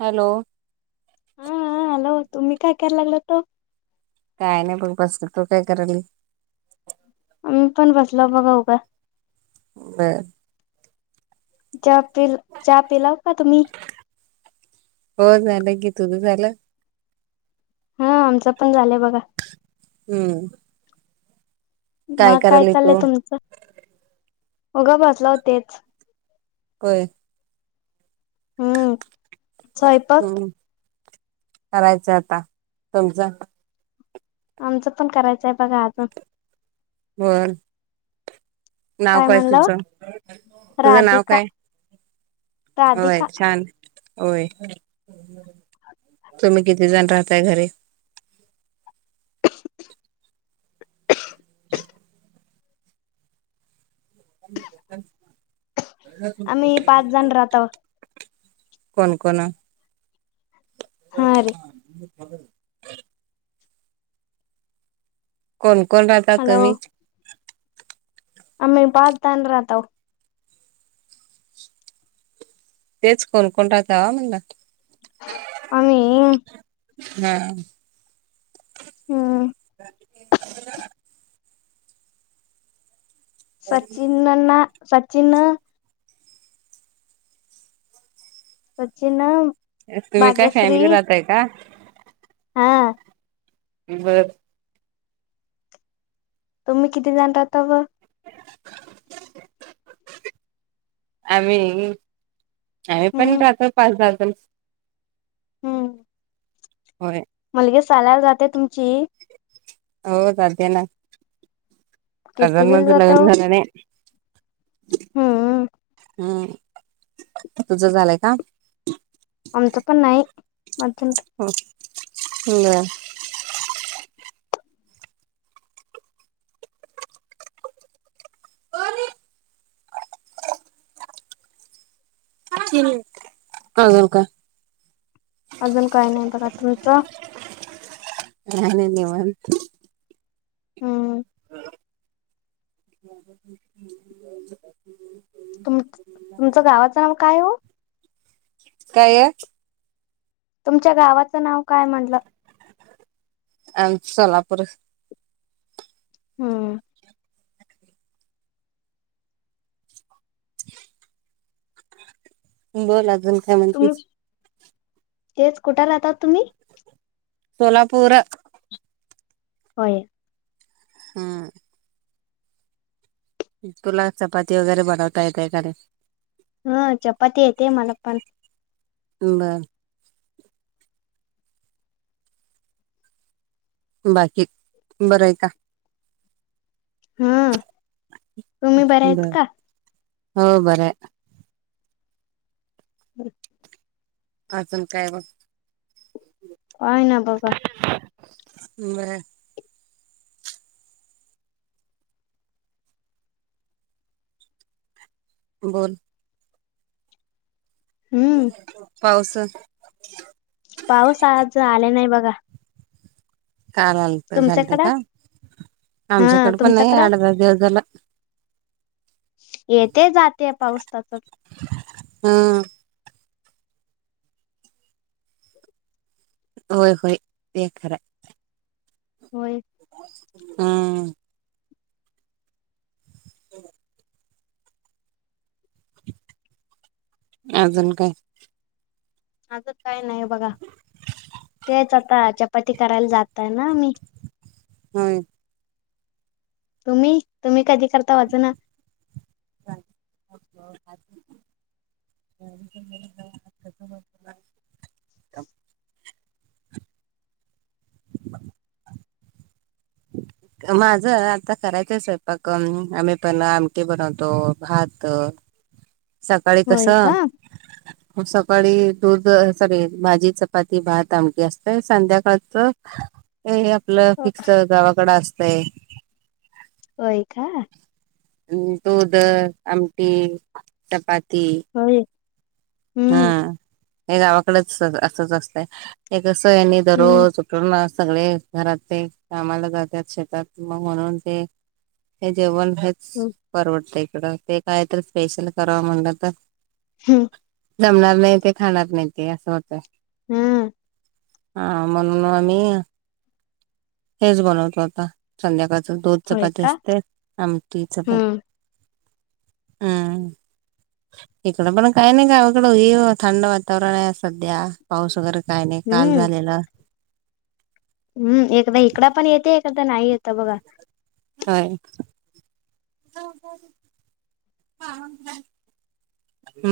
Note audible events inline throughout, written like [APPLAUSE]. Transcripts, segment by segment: Hello. हा हा hello, तुम्ही काय कराय लागलात ओ? काय नाही बघ बसलं. तू काय करायली? मी पण बसलाव, बघाव का? बर. चहा पिल, चहा पिलाव का तुम्ही? हो झालं की तुझ झालं? हा, आमचं पण झालंय बघा. हम्म. मग काय करायली चाललंय तू तुमचं? उगं बसलाव, तेच. होय. हम्म. [UNINTELLIGIBLE] स्वयंपाक हम्म करायचं आता. तुमचं? आमचं पण करायचंय बघा अजून. बर. नाव काय तुझं? तुझं नाव राधिका काय? होय, राधिका छान. होय, तुम्ही किती जण राहताय घरी? [UNINTELLIGIBLE] [UNINTELLIGIBLE] आम्ही, पाच जण राहताव. कोण, कोण? हा रे [UNINTELLIGIBLE] कोण, कोण राहता हॅलो तुम्ही? आम्ही [UNINTELLIGIBLE] राहताव. तेच कोण, कोण राहतवा म्हणल? [UNINTELLIGIBLE] आम्ही हा हम्म. [UNINTELLIGIBLE] सचिन नाना, सचिन. सचिन. तुम्ही काय, भाग्यश्री फॅमिली राहताय का? हा. बर. तुम्ही किती जण राहता म? [UNINTELLIGIBLE] आम्ही? आम्ही पण हम्म राहतोय पाच - दहा जण. हम्म होय. मुलगी शालाल जाते तुमची? हो जातेना. किती अजुन बिल मुलीचं जात लग्न झालं नाही. हं. हम्. तुझं झालंय का? आमचं पण नाही आजुन तर. हो. [UNINTELLIGIBLE] [UNINTELLIGIBLE] आजुन काय? अजून काय नाही बघा. तुमचं? काय नाही निवांत. हम्म. [UNINTELLIGIBLE] तुम तुमचं गावाचं नाव काय ओ? काय? तुमच्या गावाचं नाव काय म्हणलं? आमचं सोलापुरचं. हम्म. बोल अजून. काय म्हणती तुम्ही, तेच कुठे राहतात तुम्ही? सोलापूर. होय. हं. तुला चपाती वगैरे बनवता येत का नाही? हा. चपाती येते मला पण. बरं. बाकी, बरं हाय का? हं. बर, हो बरं हाय. [UNINTELLIGIBLE] अजून काय मग? काय ना बघा. [UNINTELLIGIBLE] बोल. हम्. पाऊस. पाऊस आज आले नाही बघा. काल आलत झालत तुमच्याकडं का? हा आमच्याकडपण नाही तुमच्याकडं अठ, दहा दिवस झालं. येते जाते पाऊस तसं. हां. होय, होय. ते खरायं. होय. हं. [INAUDIBLE] अजून काय? आजून काय नाही बघा. तेच आता चपाती करायला जात आहे ना मी हो तुम्ही तुम्ही कधी करता अज ना [INAUDIBLE] [INAUDIBLE] [INAUDIBLE] [UNINTELLIGIBLE] माझं आता करायचं स्वयंपाक आम्ही पण आमटी बनवतो भात सकाळी कस होय का सकाळी दूध सॉरी भाजी चपाती भात आमटी असतेय संध्याकाळच [UNINTELLIGIBLE] हे आपलं फिक्स गावाकड असतंय होय का म् दूध आमटी चपाती हो हम्म हे गावाकडेच असच असतंय हे कस आहे हम्म दररोज सगळे घरात ते कामाला जातात शेतात मग म्हणून ते हे जेवण हच हम परवडत इकडं ते काय तर स्पेशल करावं म्हणलं तर हम जमणार नाही ते खाणार नाही ते असं होतय हम्म हा म्हणून आम्ही हेच बनवतो आता संध्याकाळच दोध होय चपाती का असते आमठी चपाती हम्म ह इकडं पण काही नाही कावाकडं थंड वातावरण आहे सध्या पाऊस वगैरे काय नाही काल हम्म झालेला हम्म एकखदा इकड पण येते एखादा नाही येतं बघा ह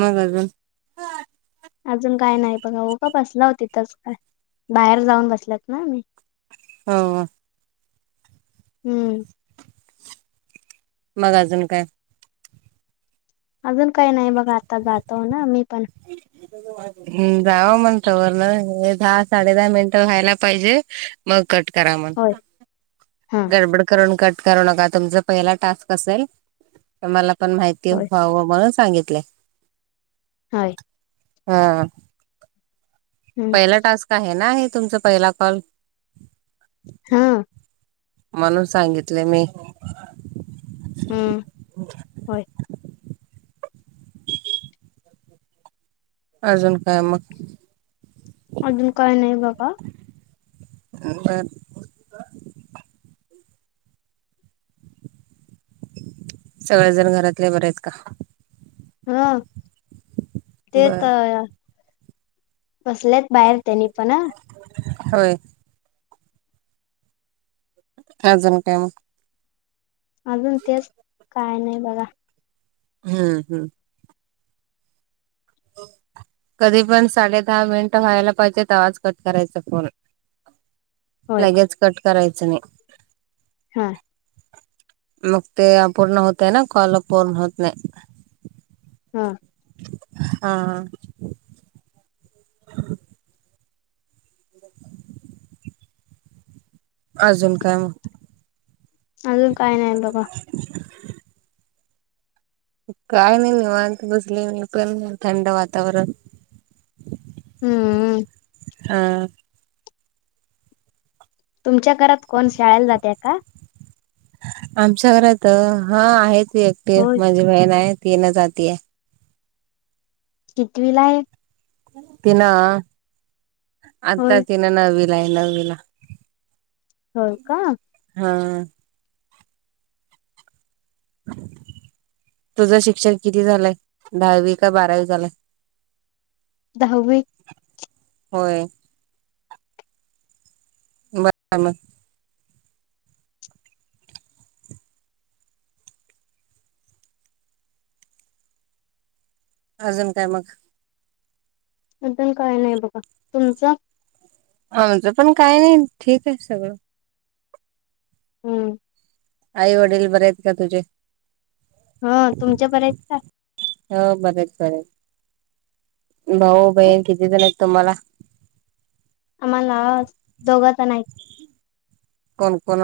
मग अजून अजून काय नाही बघा हो का बसला हो तिथच काय बाहेर जाऊन बसल्यात ना मी हो हम्म मग अजून काय अजून काही नाही बघा आता जातो ना मी पण जाव म्हणत व ना हे दहा साडे दहा मिनिटं व्हायला पाहिजे मग कट करा म्ह हा डब करून क करू नका तुम पहिला टास्क असेल मला पण माहिती होय व्हावं म्हणून सांगितलेय ह हा हम्म पहिला टास्क आहे ना हे तुमचा पहिला कॉल हा म्हणून सांगितले मी हम्म होय अर्जन काय म का अजून काय नाही बघा आ सगळेजण घरातले बरे आहेत का हा ते बर तर बसल्यात बाहेर त्यांनी पण होय काय झालं काय माहित अजून तेच काय नाही बघा हम्म हम्म कधी पण साडे दहा मिनिटं व्हायला पाहिजे तवाचं कट करायचा फोन [INAUDIBLE] लगेचं कट करायचं नाही हा मग ते अपूर्ण होतय ना कॉल पूर्ण होत नाही हा हा अजून काय अजून काय नाही बघा काय नाही निवांत बसले मी पण थंड वातावरण हम्म हा तुमच्या घरात कोण शाळाला जाते का आमच्या घरात हा आहे ती एकटी होय माझी बहीण आहे ती येन जातीय कितवीला हाय तिन आता होय तिनं नववीलाय नव्वीला हो का हा [INAUDIBLE] तुझं शिक्षण किती झालंय दहावी का बारावी झालंय दहावी होय [INAUDIBLE] अजून काय मग मल काय नाही बघा तुमचं आमचं पण काय नाही ठीक आहे सगळं हम्म आई वडील बरे आहेत का तुझे ह तुमचे बरे आहेत का हो बरे आहेत बरे आहेत भाऊ का बहीन कितीे तुला तुम्हाला आम्हाला दोघजणं आहेत कोण कोण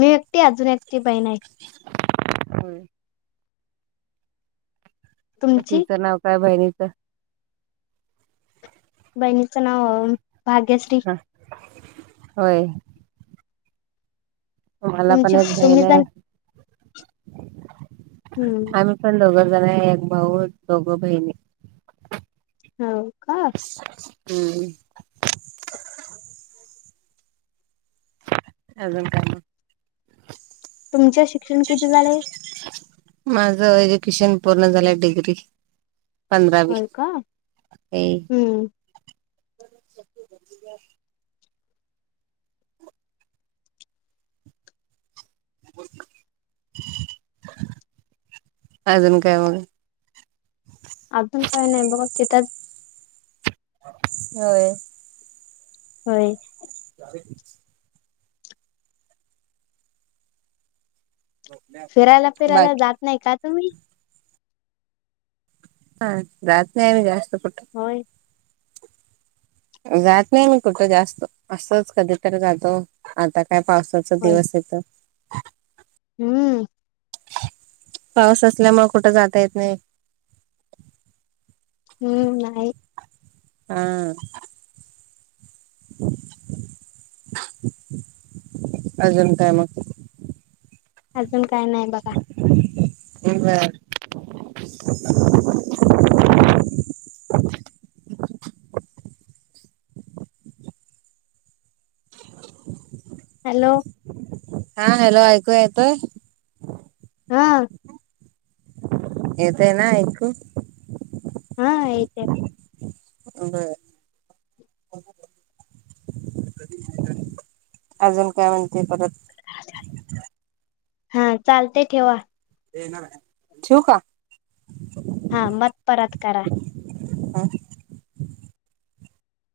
मी एकटी अजून एकटी बहीण आहे हो तुमची तिचं नाव काय बहिणीचं बहिणीचं नाव भाग्यश्री ह होय मला पण तुमची एक बहीण तुम्ही आहे जण हम्म आम्ही पण दोघ जणं आहे एक भाऊ दोघ बहिणी हो का हम्म अजून काय मग तुमच्या शिक्षण किती झालंय माझ एज्युकेशन पूर्ण झालं डिग्री. पधरावी होय का ते, हम्म अजून काय मग अजून काही नाही बघा तिथ होय होय अ फिरायला फिरायला बाकी जात नाही का तुम्ही हा रात्री आमही जास्त पुठ होय जात नाही मी कुठतं जास्त असंच कधी तर जातो आता काय पावसाचा होय दिवस येत हम्म पाऊस असल्यामुळे कुठं जाता येत नाही हम्म नाही हम् अजण काय मग अजून काय नाही बघा ह [UNINTELLIGIBLE] [INAUDIBLE] हॅलो हा हॅलो आऐकोय ययेतो हा येतय ना ऐकू हा यत अे अजून काय म्हणते परत हा चालते ठेवा ठू का हा मत परत करा हा